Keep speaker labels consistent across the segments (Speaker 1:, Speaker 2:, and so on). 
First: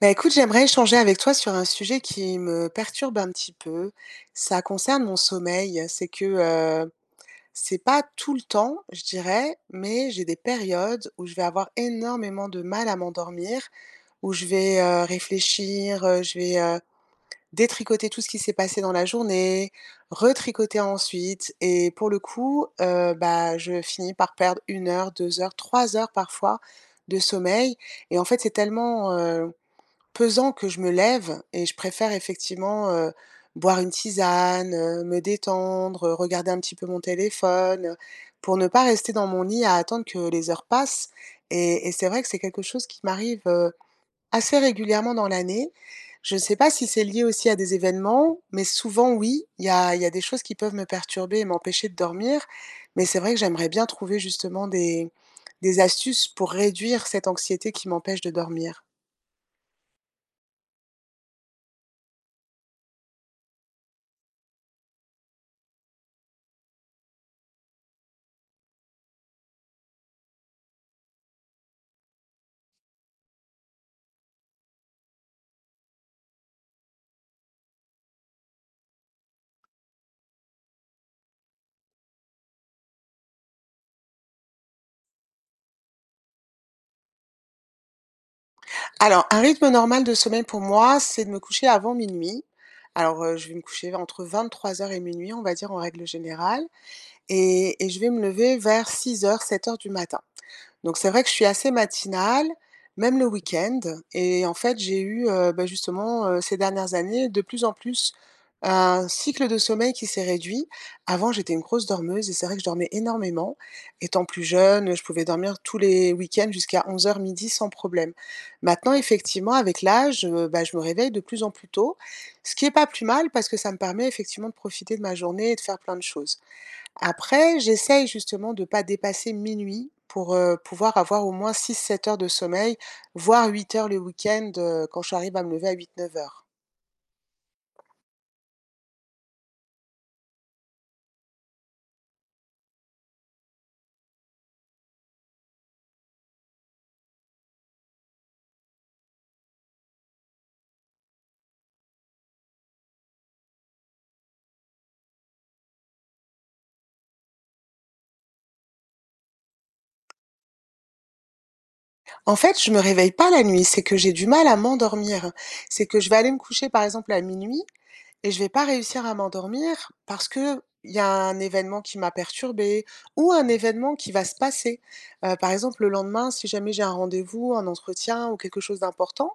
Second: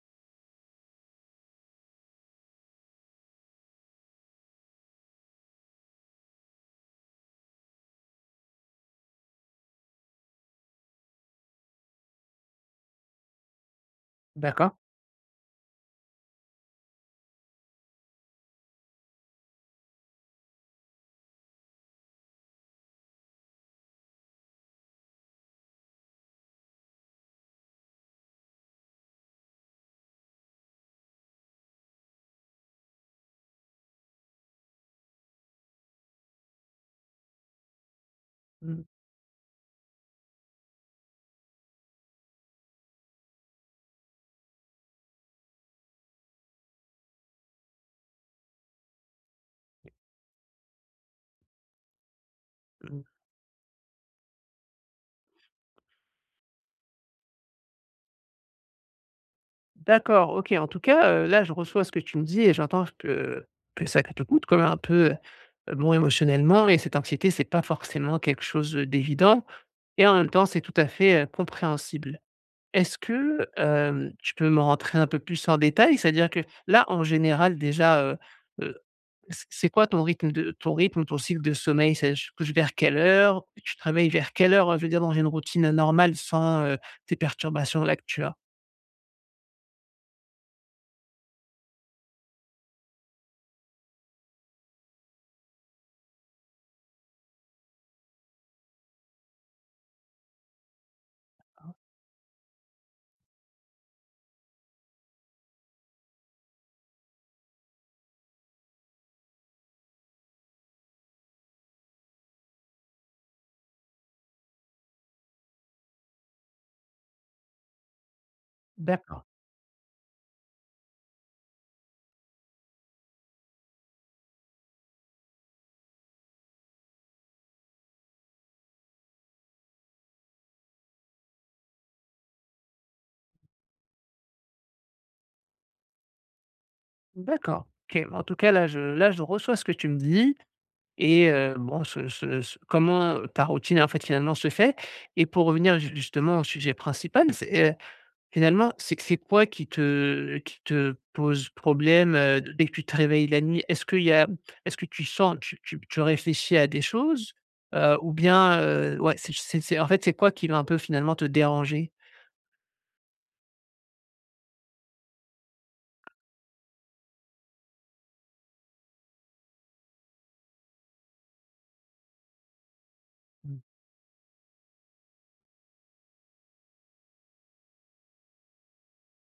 Speaker 1: Bah, écoute, j'aimerais échanger avec toi sur un sujet qui me perturbe un petit peu. Ça concerne mon sommeil. C'est que, heu, c'est pas tout le temps, je dirais, mais j'ai des périodes où je vais avoir énormément de mal à m'endormir, où je
Speaker 2: D'accord.
Speaker 1: vais, réfléchir, je vais, détricoter tout ce qui s'est passé dans la journée, retricoter ensuite et pour le coup, bah, je finis par perdre 1 h, 2 h, 3 h parfois de sommeil et en fait, c'est tellement pesant que je me lève et je préfère effectivement, boire une tisane, me détendre, regarder un petit peu mon téléphone, pour ne pas
Speaker 2: Mmh
Speaker 1: rester dans mon lit à attendre que les heures passent et c'est vrai que c'est quelque chose qui m'arrive, assez régulièrement dans l'année. Je ne sais pas si c'est lié aussi à des événements, mais souvent oui, il y a des choses qui peuvent me perturber et m'empêcher de dormir,
Speaker 2: mh.
Speaker 1: mais c'est vrai que j'aimerais bien trouver justement des astuces pour réduire cette anxiété qui m'empêche de dormir.
Speaker 2: D'accord, OK. En tout cas, là, je reçois ce que tu me dis et j'entends que ça te coûte quand même un peu, bon, émotionnellement et cette anxiété, c'est pas forcément quelque chose d'évident et en même temps, c'est tout à fait, compréhensible. Est-ce que, tu peux me rentrer un peu plus en détail? C'est-à-dire que là, en général, déjà, c'est quoi ton rythme, ton cycle de sommeil? C'est je couche vers quelle heure? Tu te vers quelle heure? Je veux dire dans une routine normale sans, ces perturbations-là que tu as.
Speaker 1: Alors, un rythme normal de sommeil pour moi, c'est de me coucher avant minuit. Alors, je vais me coucher entre 23 h et minuit, on va dire, en règle générale. Et je vais me lever vers 6 h, 7 h du matin. Donc c'est vrai que je suis
Speaker 2: Ah.
Speaker 1: assez matinale, même le week-end et en fait, j'ai eu, bah, justement, ces dernières années, de plus en plus, un cycle de sommeil qui s'est réduit. Avant, j'étais une grosse dormeuse et c'est vrai que je dormais énormément. Étant plus jeune, je pouvais dormir tous les week-ends jusqu'à 11 h midi sans problème. Maintenant,
Speaker 2: D'accord.
Speaker 1: effectivement, avec l'âge, bah, je me réveille de plus en plus tôt, ce qui est pas plus mal parce que ça me permet effectivement de profiter de ma journée et de faire plein de choses. Après, j'essaye justement de pas dépasser minuit pour, pouvoir avoir au moins 6, 7 h de sommeil, voire 8 h le week-end, quand j'arrive à me lever à 8, 9 h.
Speaker 2: D'accord, OK. En tout cas, là, je reçois ce que tu me dis et bon, ce ce ce comment ta routine, en fait, finalement, se fait et pour revenir ju justement au sujet principal, c'est, finalement, c'est quoi qui te pose problème, dès que tu te réveilles la nuit? Est-ce qu'il y a Est-ce que tu sens tu tu tu réfléchis à des choses, ou bien, ouais, c'est en fait, c'est quoi qui va un peu, finalement, te déranger?
Speaker 1: En fait, je me réveille pas la nuit, c'est que j'ai du mal à m'endormir. C'est que je vais aller me coucher, par exemple, à minuit. Et je vais pas réussir à m'endormir parce que il y a un événement qui m'a perturbée ou un événement qui va se passer. Par exemple, le lendemain, si jamais j'ai un rendez-vous, un entretien ou quelque chose d'important,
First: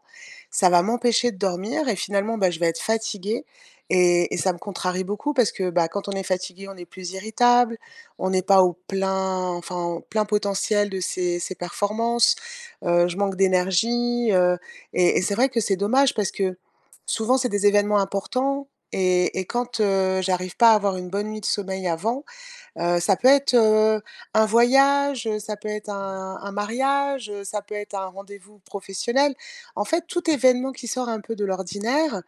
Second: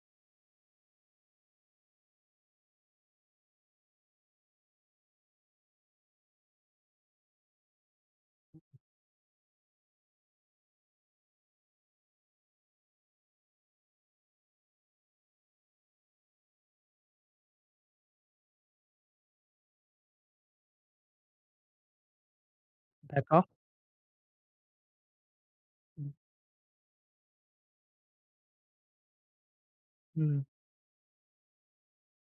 Speaker 1: ça va m'empêcher de dormir et finalement, bah, je vais être fatiguée et ça me contrarie beaucoup parce que, bah, quand on est fatigué, on est plus irritable, on n'est pas au plein enfin, au plein potentiel de ses performances, je manque d'énergie, et c'est vrai que c'est dommage parce que souvent, c'est des événements importants et quand, j'arrive pas à avoir une bonne nuit de sommeil avant, ça peut
Speaker 2: D'accord.
Speaker 1: être, un voyage, ça peut être un mariage, ça peut être un rendez-vous professionnel. En fait, tout
Speaker 2: Mmh mh.
Speaker 1: événement qui sort un peu de l'ordinaire,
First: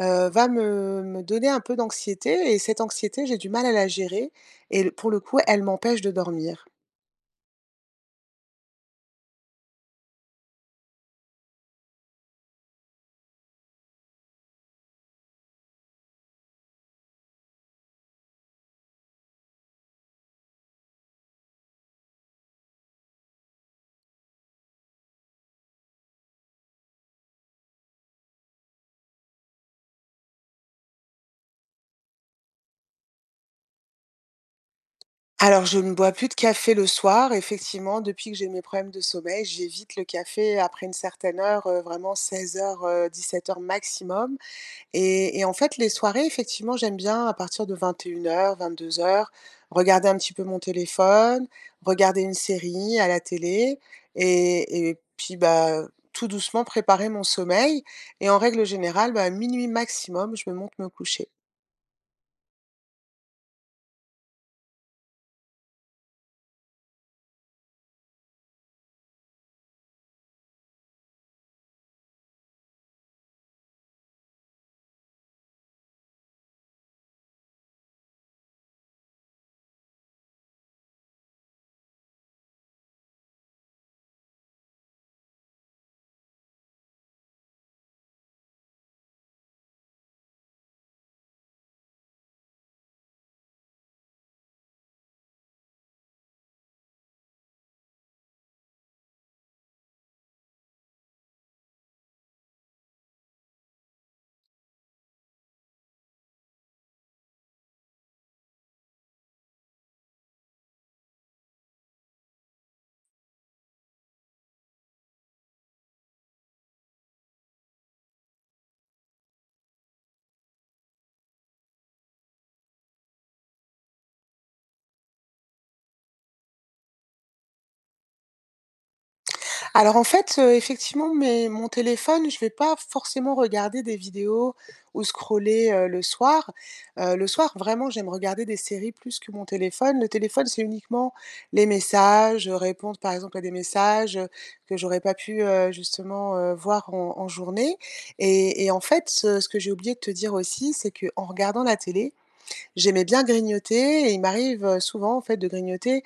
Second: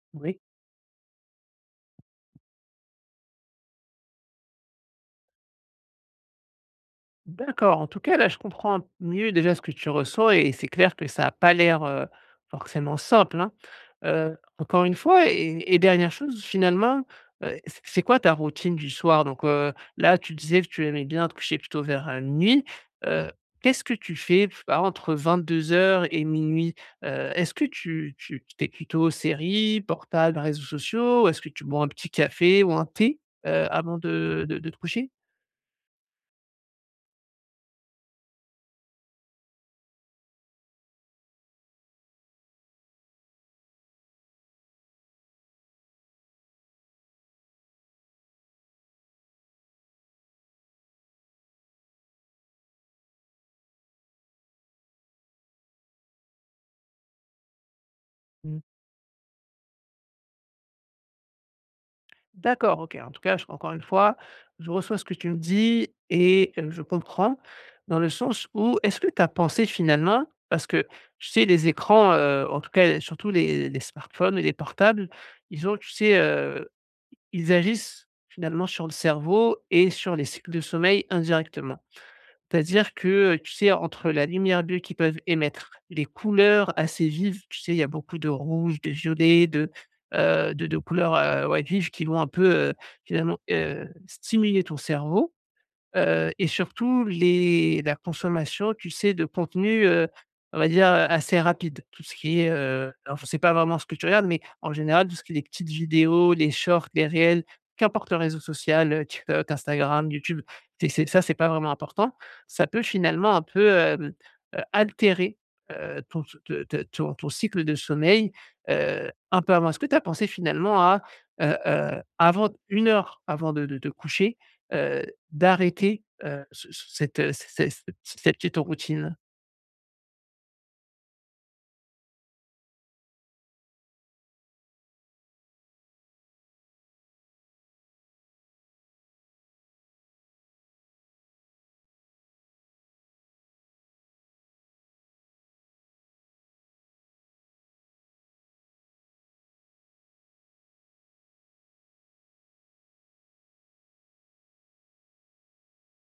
Speaker 2: Oui.
Speaker 1: va me donner un peu d'anxiété et cette anxiété, j'ai du mal à la gérer et le pour le coup, elle m'empêche de dormir.
Speaker 2: D'accord, en tout cas, là, je comprends mieux déjà ce que tu ressens et c'est clair que ça a pas l'air, forcément simple, hein. Encore une fois et dernière chose, finalement, c'est quoi ta routine du soir? Donc, là, tu disais que tu aimais bien te coucher plutôt vers, minuit. Heu, Qu'est-ce que tu fais, je sais pas, entre 22:00 et minuit? Est-ce que tu es plutôt série, portable, réseaux sociaux? Ou est-ce que tu bois un petit café ou un thé? Avant de te coucher?
Speaker 1: Alors je ne bois plus de café le soir. Effectivement, depuis que j'ai mes problèmes de sommeil, j'évite le café après une certaine heure, vraiment 16 h, heures maximum. Et en fait, les soirées, effectivement, j'aime bien à partir de 2100 heures, regarder un petit peu mon téléphone, regarder une série à la télé et puis, bah, tout doucement préparer mon sommeil et en
Speaker 2: Mmh.
Speaker 1: règle générale, bah, à maximum, je me monte me coucher.
Speaker 2: D'accord, OK. En tout cas, je encore une fois, je reçois ce que tu me dis et je comprends dans le sens où est-ce que tu as pensé finalement parce que tu sais les écrans, en tout cas surtout les smartphones et les portables, ils ont tu sais, ils agissent finalement sur le cerveau et sur les cycles de sommeil indirectement. C'est-à-dire que, tu sais, entre la lumière bleue qu'ils peuvent émettre, les couleurs assez vives, tu sais, il y a beaucoup de rouge, de violet, de couleurs, ouais, vives qui vont un peu, finalement, stimuler ton cerveau. Et surtout les la consommation, tu sais, de contenu, on va dire, assez rapide. Tout ce qui est, Alors je ne sais pas vraiment ce que tu regardes, mais en général, tout ce qui est les petites vidéos, les shorts, les reels, qu'importe le réseau social, TikTok, Instagram, YouTube, c'est ça, c'est pas vraiment important. Ça peut finalement un peu, altérer, ton te te ton ton cycle de sommeil, un peu avant. Est-ce que tu as pensé finalement à, avant une heure avant de te coucher, d'arrêter, ce ce cette, c c cette petite routine.
Speaker 1: Alors en fait, effectivement, mais mon téléphone, je vais pas forcément regarder des vidéos ou scroller, le soir. Le soir, vraiment, j'aime regarder des séries plus que mon téléphone. Le téléphone, c'est uniquement les messages, répondre par exemple à des messages, que j'aurais pas pu, justement, voir en journée et en fait, ce que j'ai oublié de te dire aussi, c'est qu'en regardant la télé, j'aimais bien grignoter et il m'arrive, souvent en fait de grignoter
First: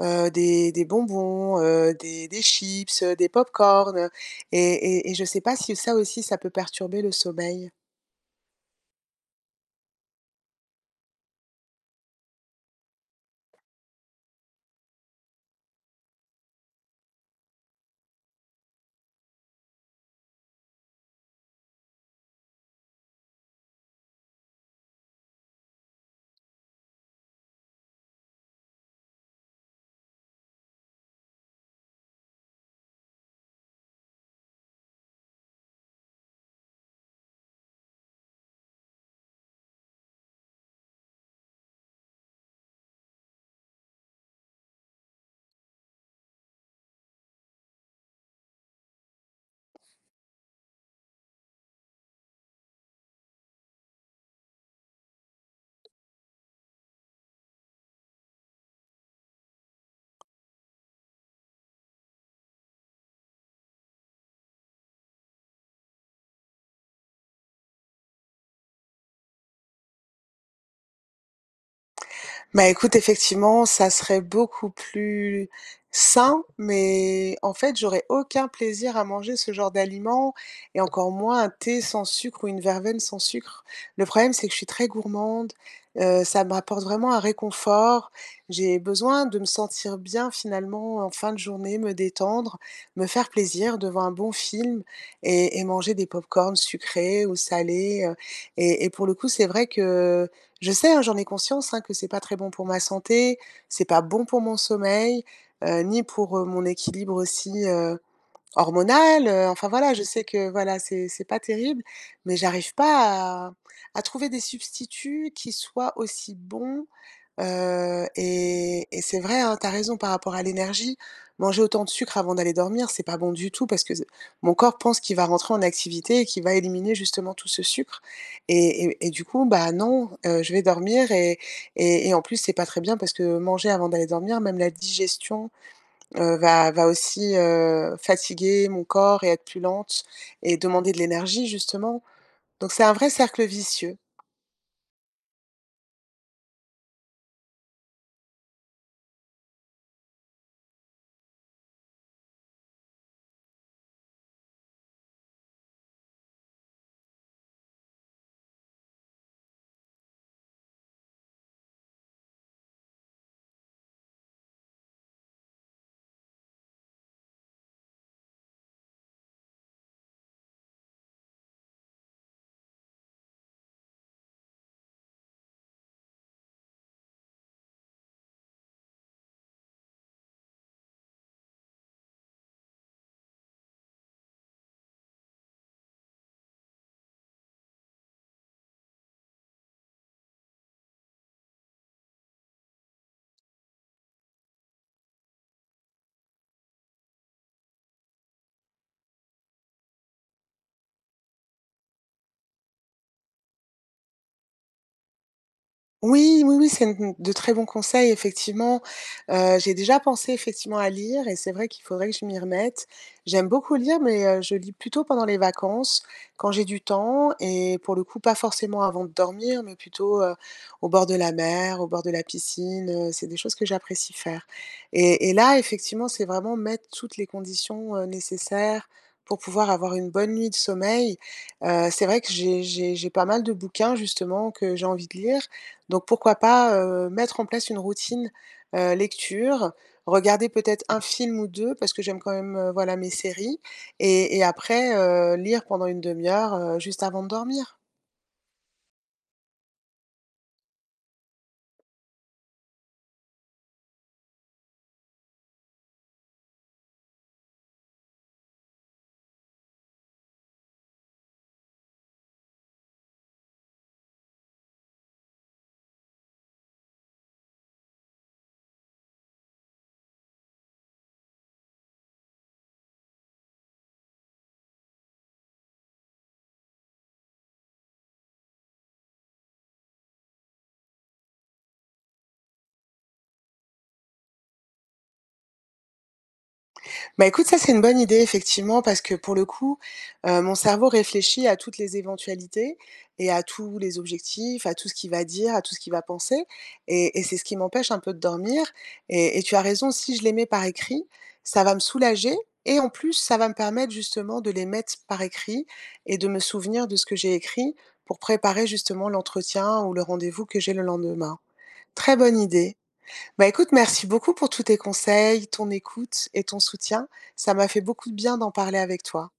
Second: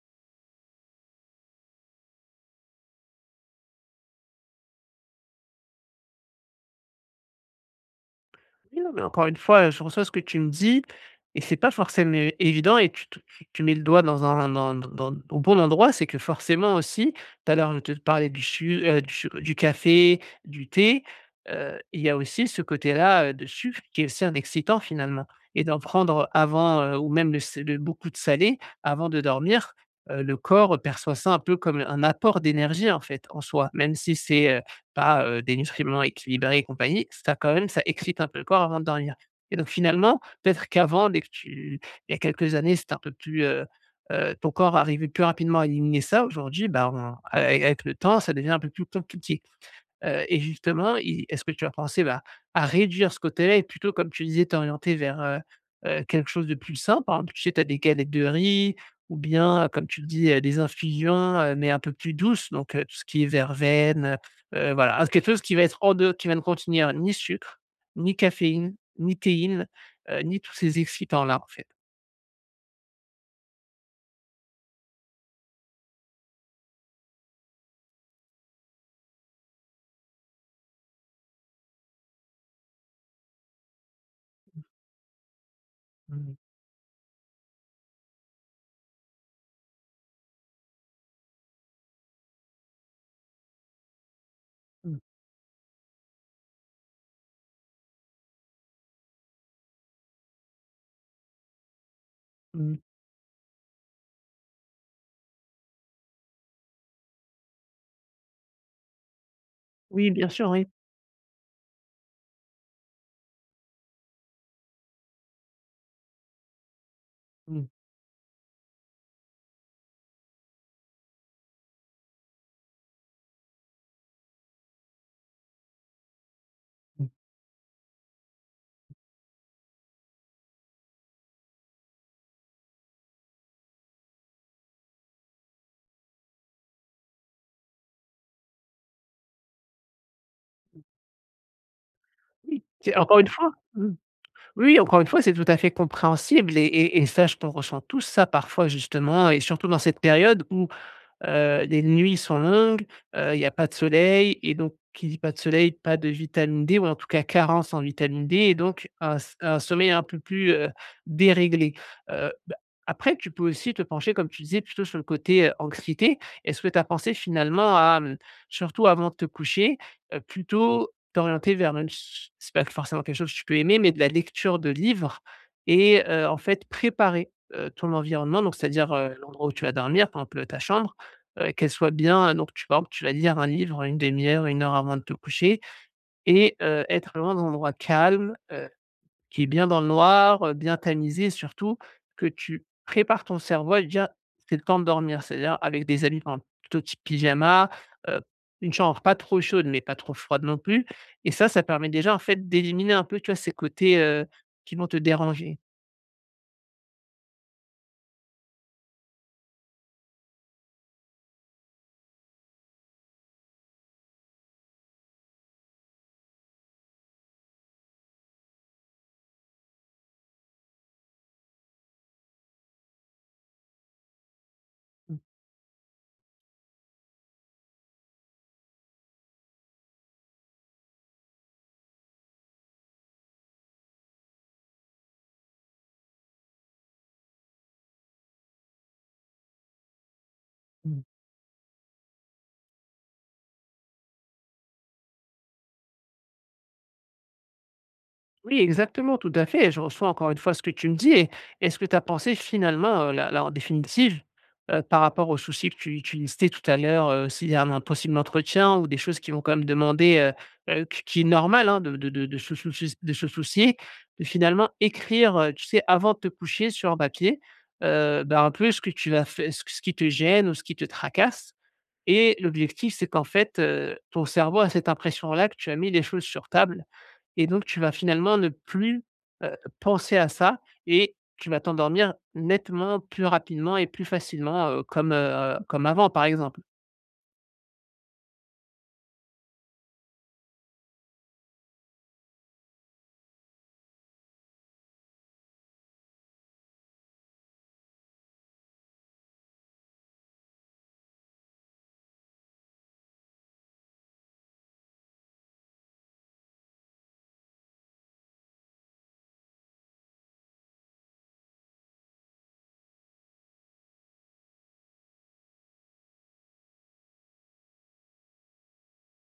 Speaker 1: des bonbons, des chips, des pop-corn, et et je ne sais pas si ça aussi, ça peut perturber le sommeil?
Speaker 2: Oui, non, mais encore une fois, je reçois ce que tu me dis et c'est pas forcément é évident et tu te tu tu mets le doigt dans un dans dans au bon endroit. C'est que forcément aussi, tout à l'heure, je te parlais du café, du thé, il y a aussi ce côté-là, de sucre qui est aussi un excitant finalement et d'en prendre avant, ou même le s le beaucoup de salé avant de dormir, le corps perçoit ça un peu comme un apport d'énergie en fait, en soi, même si c'est, pas, des nutriments équilibrés et compagnie, ça quand même, ça excite un peu le corps avant de dormir et donc finalement, peut-être qu'avant dès que tu il y a quelques années, c'était un peu plus, ton corps arrivait plus rapidement à éliminer ça. Aujourd'hui, bah, on avec avec le temps, ça devient un peu plus compliqué. Et justement, i est-ce que tu as pensé, bah, à réduire ce côté-là et plutôt, comme tu disais, t'orienter vers, quelque chose de plus simple. Par exemple, tu sais, tu as des galettes de riz ou bien, comme tu le dis, des infusions, mais un peu plus douces, donc tout ce qui est verveine, voilà, hein, quelque chose qui va être en deux, qui va ne contenir ni sucre, ni caféine, ni théine, ni tous ces excitants-là, en fait.
Speaker 1: Bah, écoute, effectivement, ça serait beaucoup plus sain, mais en fait, j'aurais aucun plaisir à manger ce genre d'aliments et encore moins un thé sans sucre ou une verveine sans sucre. Le problème, c'est que je suis très gourmande,
Speaker 2: Mmh,
Speaker 1: ça me rapporte vraiment un réconfort. J'ai besoin de me sentir bien finalement en fin de journée, me détendre, me faire plaisir devant un bon film
Speaker 2: mmh,
Speaker 1: et manger des pop-corns sucrés ou salés, et pour le coup, c'est vrai que je sais, hein, j'en ai conscience, hein, que c'est pas très bon pour
Speaker 2: mmh.
Speaker 1: ma santé, c'est pas bon pour mon sommeil, ni pour, mon équilibre aussi, hormonal, enfin voilà, je
Speaker 2: Oui,
Speaker 1: sais
Speaker 2: bien
Speaker 1: que
Speaker 2: sûr, oui.
Speaker 1: voilà, c'est pas terrible, mais j'arrive pas à trouver des substituts qui soient aussi bons.
Speaker 2: Mmh,
Speaker 1: Et c'est vrai, hein, tu as raison par rapport à l'énergie. Manger autant de sucre avant d'aller dormir, c'est pas bon du tout parce que mon corps pense qu'il va rentrer en activité et qu'il va éliminer
Speaker 2: mmh.
Speaker 1: justement tout ce sucre et du coup, bah, non, je vais dormir et en plus, c'est pas très bien parce que manger avant d'aller dormir, même la digestion, va aussi, fatiguer mon corps et être plus lente et demander de l'énergie justement.
Speaker 2: Oui,
Speaker 1: Donc c'est un
Speaker 2: c'est
Speaker 1: vrai
Speaker 2: encore une
Speaker 1: cercle
Speaker 2: fois mmh.
Speaker 1: vicieux.
Speaker 2: Oui, encore une fois, c'est tout à fait compréhensible et sache qu'on ressent tous ça parfois justement et surtout dans cette période où les nuits sont longues, il n'y a pas de soleil et donc qui dit pas de soleil, pas de vitamine D ou en tout cas carence en vitamine D et donc un sommeil un peu plus, déréglé. Bah, après tu peux aussi te pencher comme tu disais plutôt sur le côté, anxiété. Est-ce que tu as pensé finalement à, surtout avant de te coucher, plutôt t'orienter vers même ch c'est pas forcément quelque chose que tu peux aimer, mais de la lecture de livres et en fait préparer, ton environnement donc c'est-à-dire, l'endroit où tu vas dormir, par exemple, ta chambre, qu'elle soit bien, donc tu par exemple, tu vas lire un livre une demi-heure, une heure avant de te coucher et être vraiment dans un endroit calme, qui est bien dans le noir, bien tamisé surtout que tu prépares ton cerveau à lui dire: «C'est le temps de dormir». C'est-à-dire avec des habits, par exemple, plutôt type pyjama, heu, une chambre pas trop chaude, mais pas trop froide non plus et ça permet déjà, en fait, d'éliminer un peu, tu vois, ces côtés, qui vont te déranger.
Speaker 1: Oui, oui, oui, c'est une de très bons conseils effectivement. J'ai déjà pensé effectivement à lire et c'est vrai qu'il faudrait que je m'y remette. J'aime beaucoup lire, mais je lis plutôt pendant les vacances, quand j'ai du temps et pour le coup pas forcément avant de dormir, mais plutôt, au bord de la mer, au bord de la piscine, c'est des choses que j'apprécie faire et là effectivement, c'est vraiment mettre toutes les conditions, nécessaires pour pouvoir avoir une bonne nuit de sommeil. C'est vrai que j'ai pas mal de bouquins justement que j'ai envie de lire donc pourquoi pas, mettre en place une routine, lecture, regarder peut-être un film ou 2 parce que j'aime quand même, voilà, mes séries et après, lire pendant une demi heure, juste avant de dormir.
Speaker 2: Oui, exactement, tout à fait. Je reçois encore une fois ce que tu me dis. Et est-ce que tu as pensé finalement, là, en définitive, par rapport aux soucis que tu listais tout à l'heure, s'il y a un possible entretien ou des choses qui vont quand même demander, qui est normal, hein, de se soucier, de finalement écrire, tu sais, avant de te coucher sur un papier, ben, un peu ce que tu vas faire, ce qui te gêne ou ce qui te tracasse. Et l'objectif, c'est qu'en fait, ton cerveau a cette impression-là que tu as mis les choses sur table et donc tu vas finalement ne plus, penser à ça et tu vas t'endormir nettement plus rapidement et plus facilement, comme avant, par exemple.
Speaker 1: Bah, écoute, ça, c'est une bonne idée effectivement parce que pour le coup, mon cerveau réfléchit à toutes les éventualités et à tous les objectifs, à tout ce qu'il va dire, à tout ce qu'il va penser et c'est ce qui m'empêche un peu de dormir et tu as raison, si je les mets par écrit, ça va me soulager et en plus, ça va me permettre justement de les mettre par écrit et de me souvenir de ce que j'ai écrit pour préparer justement l'entretien ou le rendez-vous que j'ai le lendemain. Très bonne idée. Bah, écoute, merci beaucoup pour tous tes conseils, ton écoute et ton soutien. Ça m'a fait beaucoup de bien d'en parler avec toi.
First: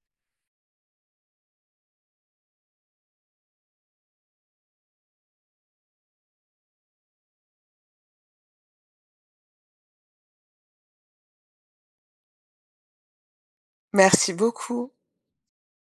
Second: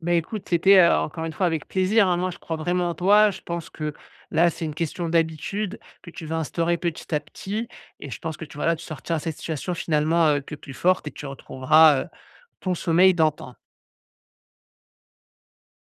Speaker 2: Ben écoute, c'était, encore une fois avec plaisir, hein. Moi, je crois vraiment en toi. Je pense que là, c'est une question d'habitude que tu vas instaurer petit à petit et je pense que voilà, tu sortiras de cette situation finalement, que plus forte et tu retrouveras, ton sommeil d'antan.
Speaker 1: Merci beaucoup.